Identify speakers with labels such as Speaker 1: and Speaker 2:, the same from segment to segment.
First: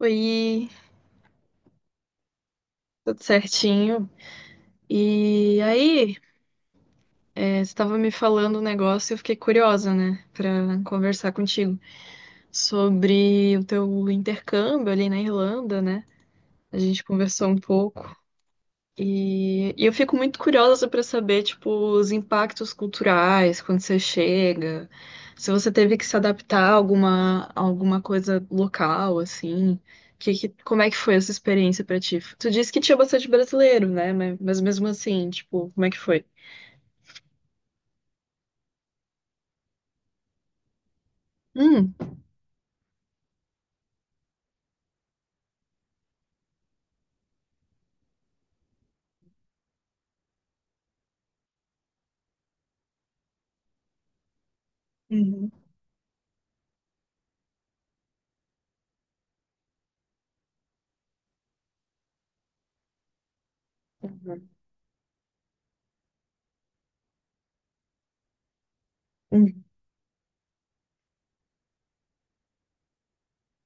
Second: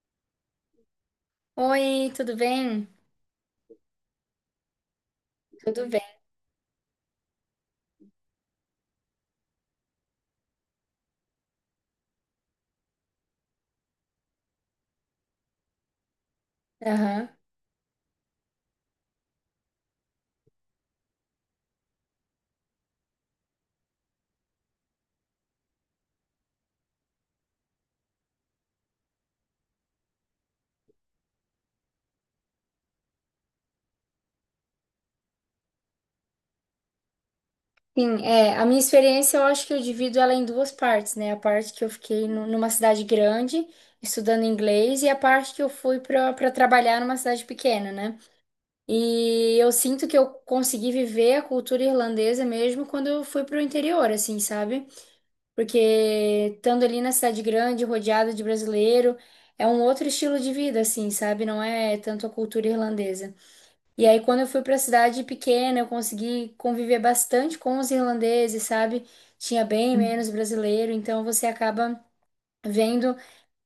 Speaker 1: Oi,
Speaker 2: Oi, tudo bem?
Speaker 1: tudo certinho. E
Speaker 2: Tudo bem.
Speaker 1: aí, você estava me falando um negócio e eu fiquei curiosa, né, para conversar contigo sobre o teu intercâmbio ali na Irlanda, né? A gente
Speaker 2: Aham.
Speaker 1: conversou um pouco. E eu fico muito curiosa para saber, tipo, os impactos culturais quando você chega, se você teve que se adaptar a alguma coisa local, assim, como é que foi essa experiência para ti? Tu disse que tinha bastante brasileiro, né? Mas mesmo assim, tipo, como é que foi?
Speaker 2: Sim, a minha experiência eu acho que eu divido ela em duas partes, né? A parte que eu
Speaker 1: Hum.
Speaker 2: fiquei numa cidade grande estudando inglês e a parte que eu fui para trabalhar numa cidade pequena, né? E eu sinto que eu consegui viver a cultura irlandesa mesmo quando eu fui para o interior, assim, sabe?
Speaker 1: Uhum.
Speaker 2: Porque estando ali na cidade grande, rodeada de brasileiro, é um outro estilo de vida, assim, sabe? Não é tanto a cultura irlandesa. E aí, quando eu
Speaker 1: Uhum.
Speaker 2: fui para a cidade pequena, eu consegui conviver bastante com os irlandeses, sabe? Tinha
Speaker 1: Uhum.
Speaker 2: bem menos brasileiro, então você acaba vendo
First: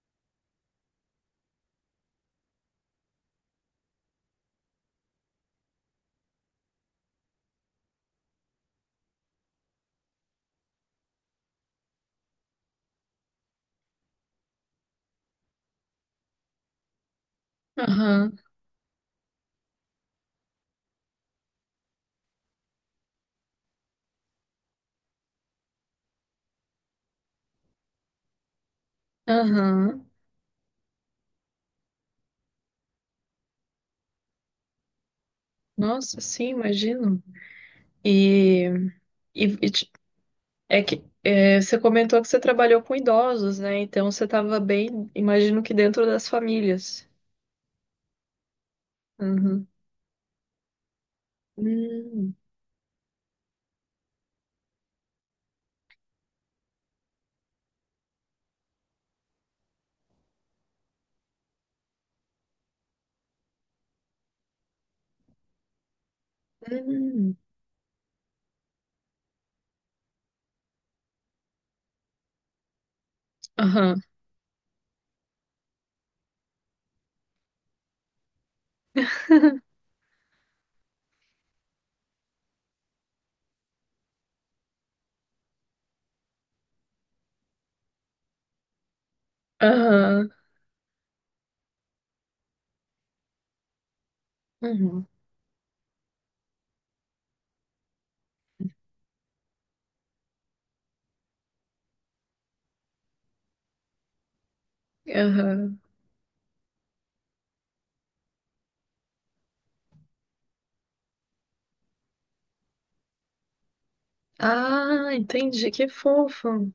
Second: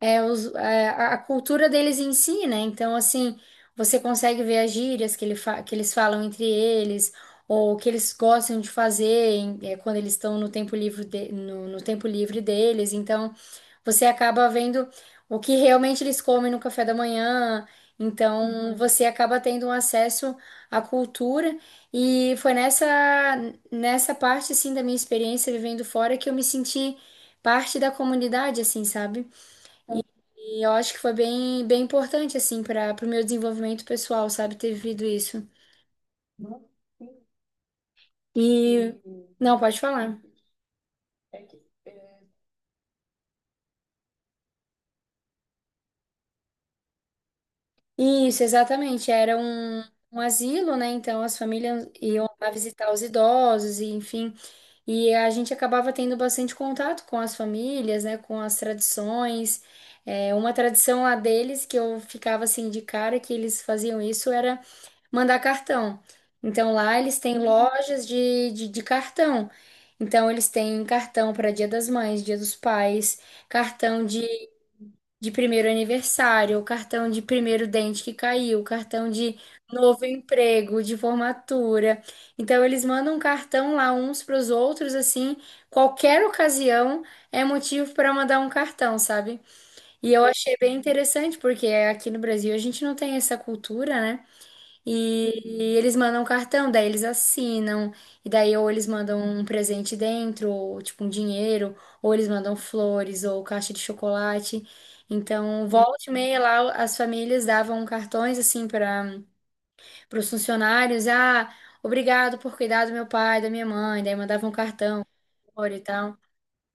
Speaker 2: a cultura deles em si, né? Então, assim, você consegue ver as gírias que, que eles falam entre eles, ou o que eles gostam de fazer quando eles estão no tempo livre no tempo livre deles. Então, você acaba vendo o que realmente eles comem no café da manhã,
Speaker 1: Aham,
Speaker 2: então Uhum. você acaba tendo um acesso à cultura. E foi nessa parte, assim, da minha experiência vivendo fora que eu me senti parte da comunidade, assim, sabe?
Speaker 1: aham.
Speaker 2: E eu acho que foi bem importante, assim, para o meu desenvolvimento pessoal, sabe? Ter vivido isso.
Speaker 1: Nossa, sim, imagino. E,
Speaker 2: E.
Speaker 1: e,
Speaker 2: Não, pode falar.
Speaker 1: É que você comentou que você trabalhou com idosos, né? Então você estava bem, imagino que dentro das famílias.
Speaker 2: Isso, exatamente.
Speaker 1: Uhum.
Speaker 2: Um asilo, né? Então as famílias iam
Speaker 1: Hum,
Speaker 2: lá visitar os idosos, e enfim. E a gente acabava tendo bastante contato com as famílias, né, com as tradições. É, uma tradição lá deles que eu ficava assim de cara que eles faziam isso era mandar cartão. Então lá eles
Speaker 1: hum.
Speaker 2: têm lojas de cartão. Então eles têm cartão para Dia das Mães, Dia dos Pais,
Speaker 1: Aham,
Speaker 2: cartão de primeiro aniversário, o cartão de primeiro dente que caiu, o cartão de novo emprego, de formatura. Então eles mandam um cartão lá uns para os outros assim, qualquer ocasião é motivo para mandar um cartão, sabe? E eu
Speaker 1: aham,
Speaker 2: achei bem interessante porque aqui no Brasil a gente não tem essa cultura, né?
Speaker 1: uhum,
Speaker 2: E eles mandam um cartão, daí eles assinam, e daí ou eles mandam um presente dentro, ou tipo um dinheiro, ou eles mandam flores, ou caixa de chocolate. Então,
Speaker 1: aham.
Speaker 2: volta e meia lá, as famílias davam cartões assim para os funcionários: ah, obrigado por cuidar do meu pai, da minha mãe, daí mandavam um cartão,
Speaker 1: Ah,
Speaker 2: um
Speaker 1: entendi,
Speaker 2: flor e
Speaker 1: que
Speaker 2: tal.
Speaker 1: fofo.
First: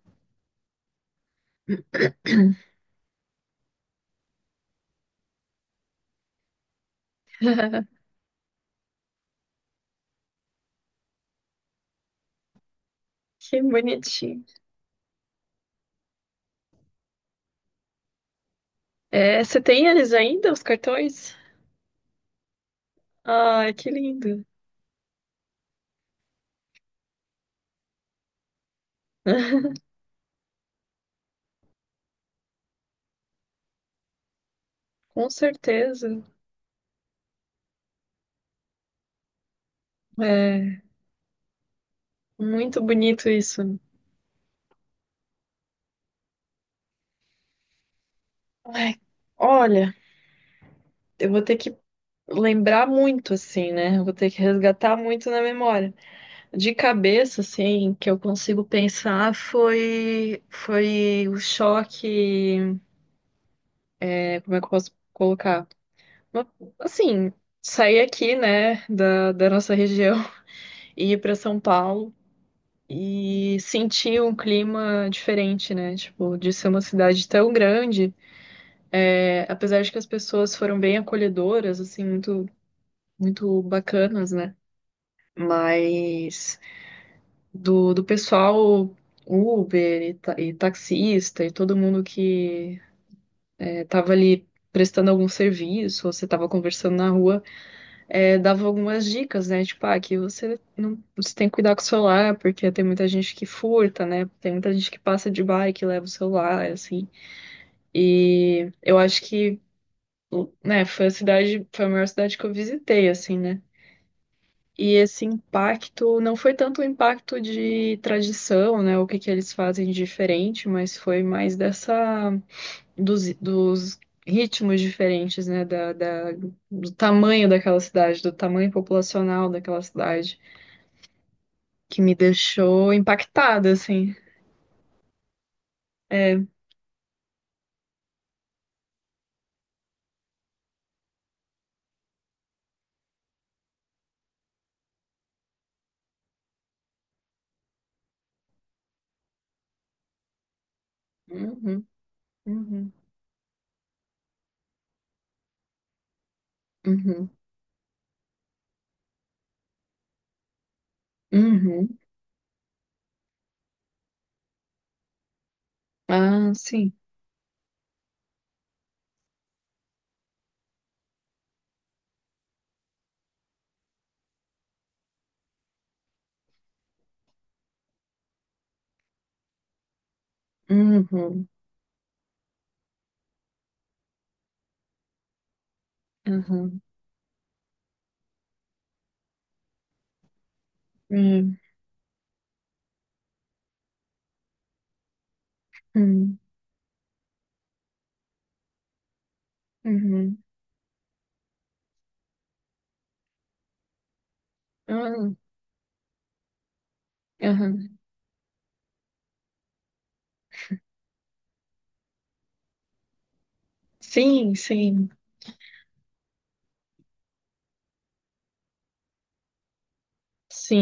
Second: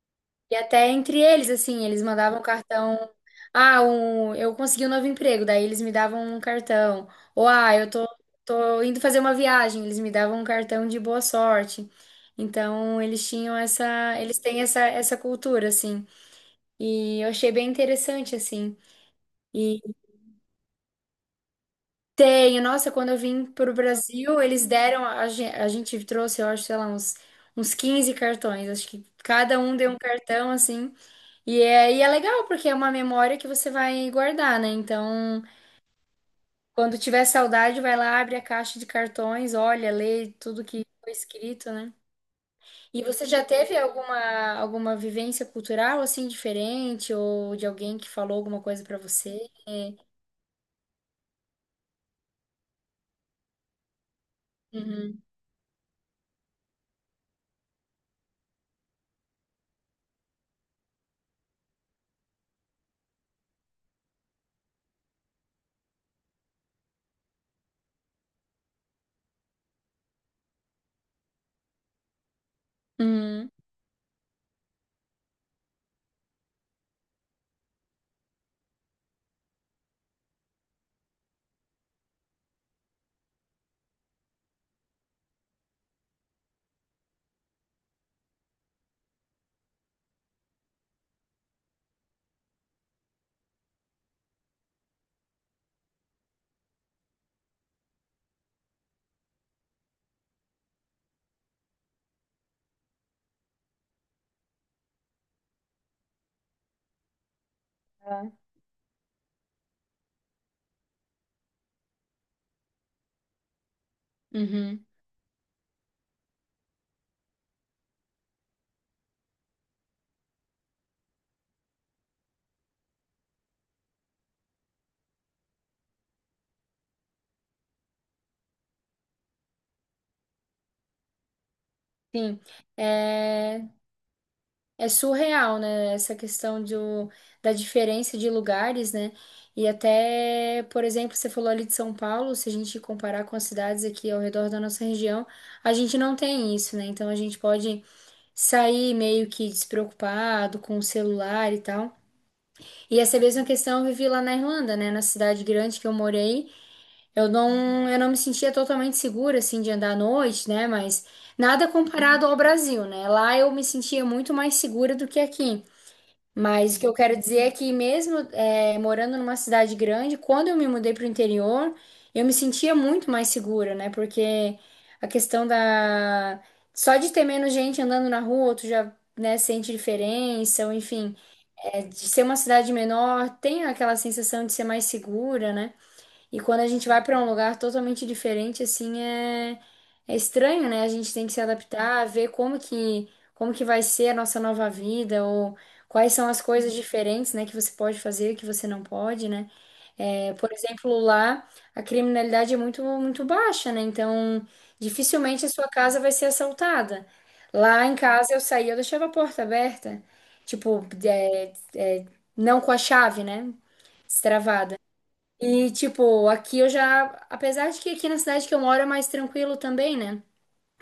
Speaker 2: E até entre eles, assim, eles mandavam cartão. Ah, um, eu consegui um novo emprego, daí eles me davam um cartão. Ou, ah, tô indo fazer uma viagem, eles me davam um cartão de boa sorte. Então,
Speaker 1: Que
Speaker 2: eles
Speaker 1: bonitinho.
Speaker 2: têm essa cultura, assim. E eu achei bem interessante, assim.
Speaker 1: É, você
Speaker 2: E
Speaker 1: tem eles ainda, os cartões?
Speaker 2: tenho, nossa, quando eu vim
Speaker 1: Ai,
Speaker 2: pro
Speaker 1: que
Speaker 2: Brasil,
Speaker 1: lindo.
Speaker 2: eles deram, a gente trouxe, eu acho, sei lá, uns 15 cartões. Acho que cada um deu um cartão, assim. E é legal, porque é uma memória que você vai guardar, né?
Speaker 1: Com
Speaker 2: Então,
Speaker 1: certeza.
Speaker 2: quando tiver saudade, vai lá, abre a caixa de cartões, olha, lê tudo
Speaker 1: É
Speaker 2: que foi escrito, né?
Speaker 1: muito
Speaker 2: E você
Speaker 1: bonito
Speaker 2: já teve
Speaker 1: isso.
Speaker 2: alguma vivência cultural, assim, diferente? Ou de alguém que falou alguma coisa
Speaker 1: Ai,
Speaker 2: pra você?
Speaker 1: olha, eu vou ter que lembrar muito, assim, né? Eu vou ter que resgatar
Speaker 2: Uhum.
Speaker 1: muito na memória. De cabeça, assim, que eu consigo pensar foi o choque. Como é que eu posso colocar? Uma- Assim, sair aqui, né, da nossa região e ir para São Paulo.
Speaker 2: Uhum.
Speaker 1: E sentir um clima diferente, né? Tipo, de ser uma cidade tão grande, apesar de que as pessoas foram bem acolhedoras, assim, muito, muito bacanas, né? Mas do pessoal Uber e, e taxista e todo mundo que tava ali prestando algum serviço, ou você tava conversando na rua, dava algumas dicas, né? Tipo, ah, que você não, você tem que cuidar com o celular, porque tem muita gente que furta, né? Tem muita gente que passa de bike e leva o celular, assim.
Speaker 2: Né?
Speaker 1: E eu acho que, né, foi a cidade, foi a maior cidade que eu visitei, assim, né?
Speaker 2: Uhum.
Speaker 1: E esse impacto não foi tanto um impacto de tradição, né? O que que eles fazem de diferente, mas foi mais dessa dos, ritmos diferentes, né? Do tamanho daquela cidade, do tamanho populacional daquela cidade, que me
Speaker 2: Sim.
Speaker 1: deixou
Speaker 2: É,
Speaker 1: impactada, assim.
Speaker 2: é surreal, né? Essa
Speaker 1: É.
Speaker 2: questão da diferença de lugares, né? E até, por exemplo, você falou ali de São Paulo, se a gente comparar com as cidades aqui ao redor da nossa região, a gente não tem isso, né? Então a gente pode sair meio que despreocupado com o celular e
Speaker 1: Uhum,
Speaker 2: tal.
Speaker 1: uhum,
Speaker 2: E essa mesma questão eu vivi lá na Irlanda, né? Na cidade grande que eu morei,
Speaker 1: uhum,
Speaker 2: eu não me sentia totalmente segura, assim, de andar à noite, né? Mas nada
Speaker 1: uhum.
Speaker 2: comparado ao Brasil, né? Lá eu me sentia muito mais segura do que aqui.
Speaker 1: Ah,
Speaker 2: Mas o que
Speaker 1: sim.
Speaker 2: eu quero dizer é que mesmo morando numa cidade grande, quando eu me mudei para o interior, eu me sentia muito mais segura, né? Porque a questão da... Só de ter menos gente andando na rua, tu já, né, sente diferença, ou enfim,
Speaker 1: Uhum,
Speaker 2: de ser uma cidade menor, tem aquela sensação de ser mais segura, né? E quando a
Speaker 1: uhum,
Speaker 2: gente vai para um lugar totalmente diferente, é estranho, né? A gente tem que se
Speaker 1: uhum,
Speaker 2: adaptar, como que vai ser a nossa nova vida, ou quais são
Speaker 1: uhum,
Speaker 2: as coisas diferentes, né, que você pode fazer, que você não pode, né? É, por exemplo, lá a criminalidade é muito baixa, né? Então,
Speaker 1: uhum,
Speaker 2: dificilmente a sua casa vai ser assaltada. Lá
Speaker 1: uhum.
Speaker 2: em casa eu saía, eu deixava a porta aberta, tipo, é, é, não com a chave, né?
Speaker 1: Sim,
Speaker 2: Destravada.
Speaker 1: sim.
Speaker 2: E, tipo, aqui eu já. Apesar de que aqui na cidade que eu moro é mais tranquilo também, né?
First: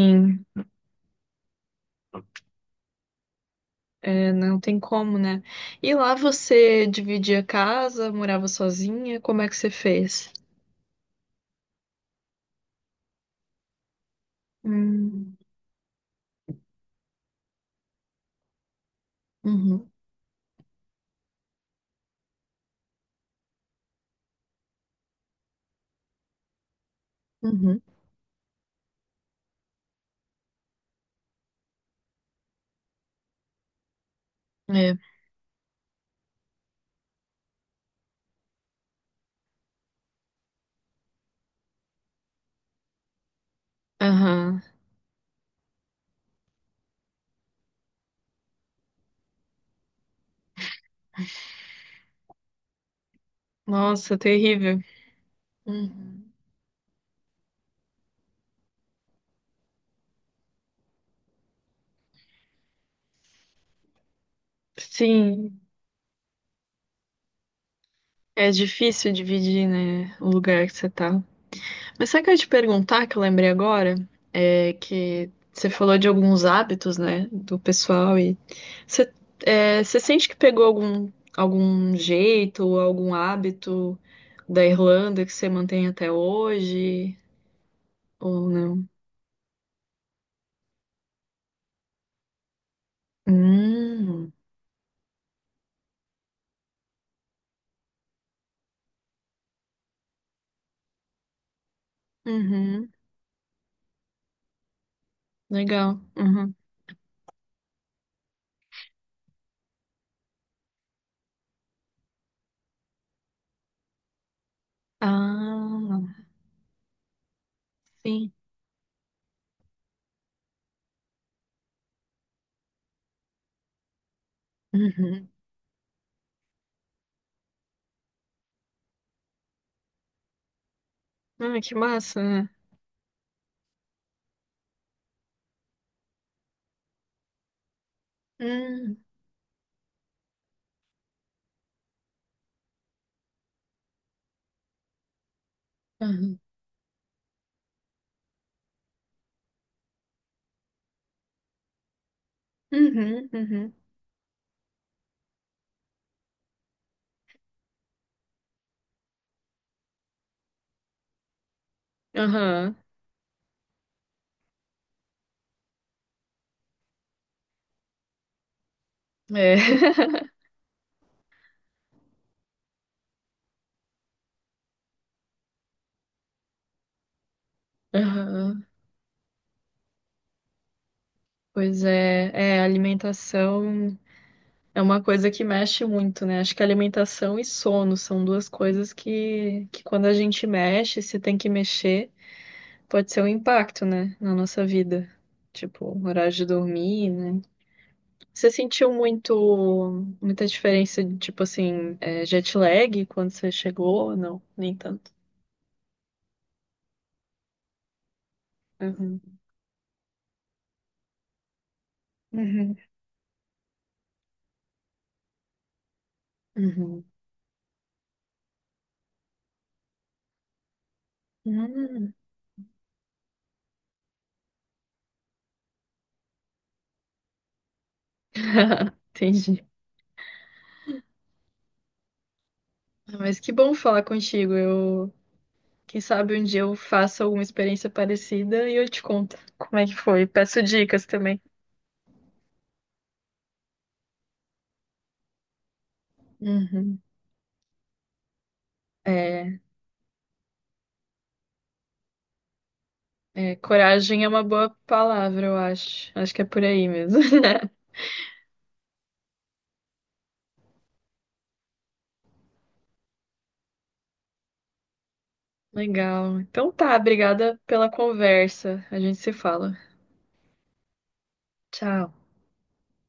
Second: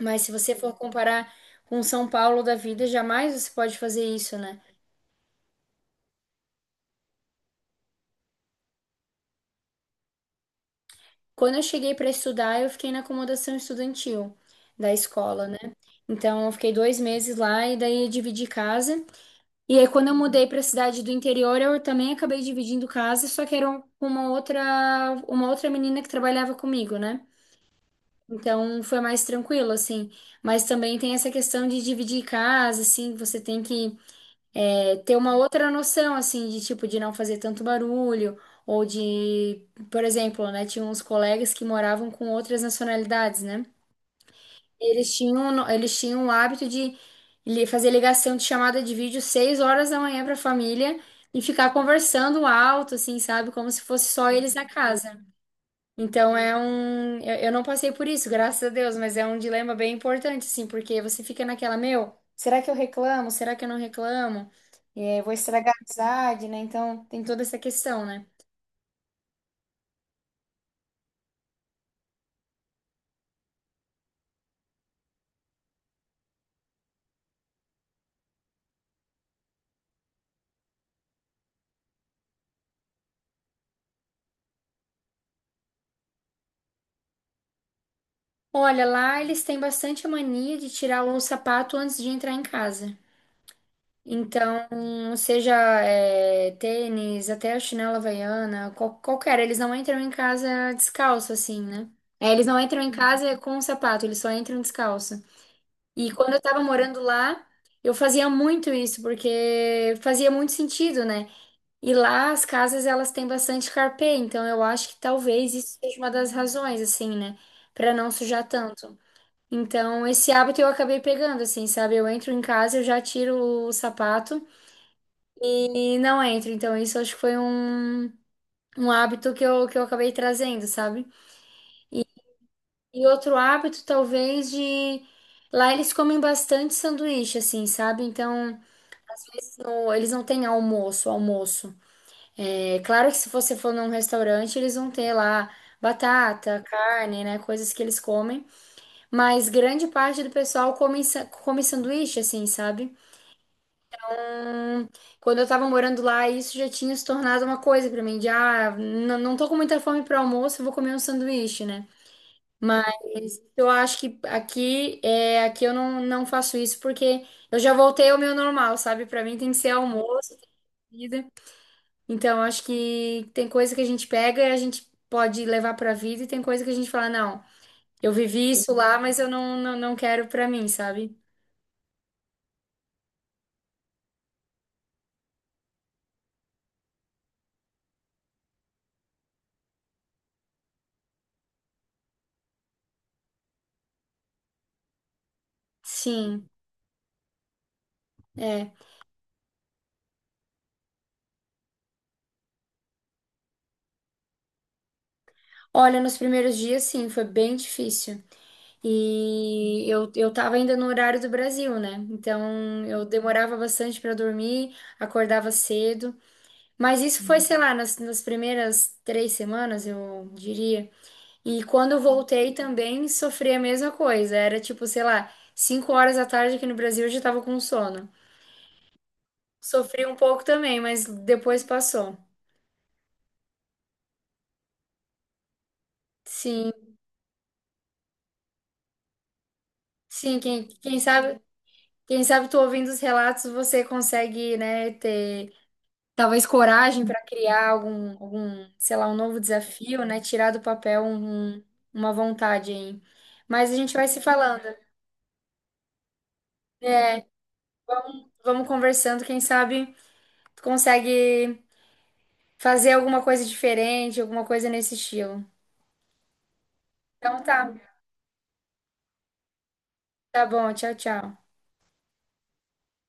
Speaker 2: Mas se você for comparar com São Paulo da vida, jamais você pode fazer
Speaker 1: é,
Speaker 2: isso,
Speaker 1: não
Speaker 2: né?
Speaker 1: tem como, né? E lá você dividia casa, morava sozinha? Como é que você fez?
Speaker 2: Quando eu cheguei para estudar, eu fiquei na acomodação estudantil da
Speaker 1: Hum,
Speaker 2: escola, né? Então, eu fiquei 2 meses lá e daí eu dividi casa. E aí,
Speaker 1: uhum,
Speaker 2: quando eu mudei para a cidade do interior, eu também acabei dividindo casa, só que com uma outra menina que trabalhava comigo, né?
Speaker 1: uhum.
Speaker 2: Então foi mais tranquilo, assim. Mas também tem essa questão de dividir casa, assim, você tem que
Speaker 1: É,
Speaker 2: ter uma outra noção, assim, de tipo, de não fazer tanto barulho, ou de, por exemplo, né, tinha uns colegas que moravam com outras nacionalidades, né?
Speaker 1: aham.
Speaker 2: Eles tinham, no- eles tinham o hábito de fazer ligação de chamada de vídeo 6 horas da manhã para a família e ficar conversando alto, assim, sabe? Como se fosse
Speaker 1: Nossa,
Speaker 2: só eles na
Speaker 1: terrível.
Speaker 2: casa.
Speaker 1: Uhum.
Speaker 2: Então é um. Eu não passei por isso, graças a Deus, mas é um dilema bem importante, assim, porque você fica naquela, meu, será que eu reclamo? Será que eu não reclamo? É, vou
Speaker 1: Sim,
Speaker 2: estragar a amizade, né? Então tem toda essa questão, né?
Speaker 1: é difícil dividir, né, o lugar que você tá. Mas sabe o que eu ia te perguntar, que eu lembrei agora? É que você falou de alguns hábitos, né, do pessoal e você, você sente que pegou algum jeito ou algum hábito da Irlanda que você mantém até hoje ou
Speaker 2: Olha,
Speaker 1: não?
Speaker 2: lá eles têm bastante mania de tirar o sapato antes de entrar em casa.
Speaker 1: Hum,
Speaker 2: Então, seja tênis, até a chinela havaiana, qualquer, eles não entram em casa descalço, assim, né? É, eles não entram em
Speaker 1: uhum,
Speaker 2: casa com o sapato, eles só entram descalço.
Speaker 1: legal.
Speaker 2: E quando eu
Speaker 1: Uhum.
Speaker 2: tava morando lá, eu fazia muito isso, porque fazia muito sentido, né? E lá as casas elas têm bastante carpê, então eu acho que talvez isso seja uma
Speaker 1: Ah,
Speaker 2: das razões, assim, né? Pra não
Speaker 1: sim.
Speaker 2: sujar tanto. Então, esse hábito eu acabei pegando, assim, sabe? Eu entro em casa, eu já tiro o sapato
Speaker 1: Uhum.
Speaker 2: e não entro. Então, isso acho que foi um hábito que que eu acabei trazendo, sabe?
Speaker 1: Ah, que
Speaker 2: E,
Speaker 1: massa, né?
Speaker 2: e outro hábito, talvez, de. Lá eles comem bastante sanduíche, assim, sabe? Então,
Speaker 1: Hum,
Speaker 2: não, eles não têm almoço. É claro que se você for num restaurante, eles vão ter lá
Speaker 1: uhum,
Speaker 2: batata, carne, né? Coisas que eles comem. Mas grande parte do pessoal come, come sanduíche, assim, sabe?
Speaker 1: uhum, uhum.
Speaker 2: Quando eu tava morando lá, isso já tinha se tornado uma coisa pra mim, de ah, não tô com muita fome pro almoço, eu vou comer um sanduíche, né?
Speaker 1: Aham,
Speaker 2: Mas eu acho que aqui, aqui eu não, não faço isso porque eu já voltei ao meu normal, sabe? Pra mim tem
Speaker 1: é.
Speaker 2: que ser almoço, comida. Então, acho que tem coisa que a gente pega e a gente pode levar pra vida, e tem coisa que a gente fala, não, eu vivi
Speaker 1: Aham.
Speaker 2: isso lá, mas eu não, não, não quero pra mim, sabe?
Speaker 1: Pois é, alimentação é uma coisa que mexe muito, né? Acho que alimentação e sono são duas coisas que quando a gente mexe, se tem que mexer, pode ser um impacto, né, na nossa vida. Tipo, horário de
Speaker 2: Sim,
Speaker 1: dormir, né? Você
Speaker 2: é.
Speaker 1: sentiu muito, muita diferença de, tipo assim, jet lag quando você chegou? Ou não, nem tanto.
Speaker 2: Olha, nos primeiros dias, sim, foi bem difícil.
Speaker 1: Uhum.
Speaker 2: Eu tava ainda no horário do Brasil, né?
Speaker 1: Uhum.
Speaker 2: Então eu demorava bastante pra dormir, acordava cedo. Mas
Speaker 1: Uhum.
Speaker 2: isso foi, sei lá, nas primeiras 3 semanas, eu diria. E quando eu
Speaker 1: Hum.
Speaker 2: voltei também sofri a mesma coisa. Era tipo, sei lá, 5 horas da tarde aqui no Brasil eu já tava com sono.
Speaker 1: Entendi.
Speaker 2: Sofri um pouco também, mas depois passou.
Speaker 1: Ah, mas que bom falar contigo. Eu Quem sabe um dia
Speaker 2: Sim,
Speaker 1: eu faça alguma experiência parecida e eu te conto como é que foi.
Speaker 2: sim,
Speaker 1: Peço dicas também.
Speaker 2: quem sabe tu ouvindo os relatos, você consegue, né, ter talvez
Speaker 1: Uhum.
Speaker 2: coragem para criar algum, sei lá, um novo
Speaker 1: É,
Speaker 2: desafio, né, tirar do papel uma vontade aí. Mas a gente vai se
Speaker 1: coragem é uma
Speaker 2: falando,
Speaker 1: boa palavra, eu acho. Acho que é por aí mesmo.
Speaker 2: vamos conversando, quem sabe tu consegue fazer alguma coisa diferente, alguma coisa nesse estilo.
Speaker 1: Legal. Então tá,
Speaker 2: Então
Speaker 1: obrigada
Speaker 2: tá,
Speaker 1: pela conversa. A gente se fala.
Speaker 2: tá bom, tchau, tchau.
Speaker 1: Tchau.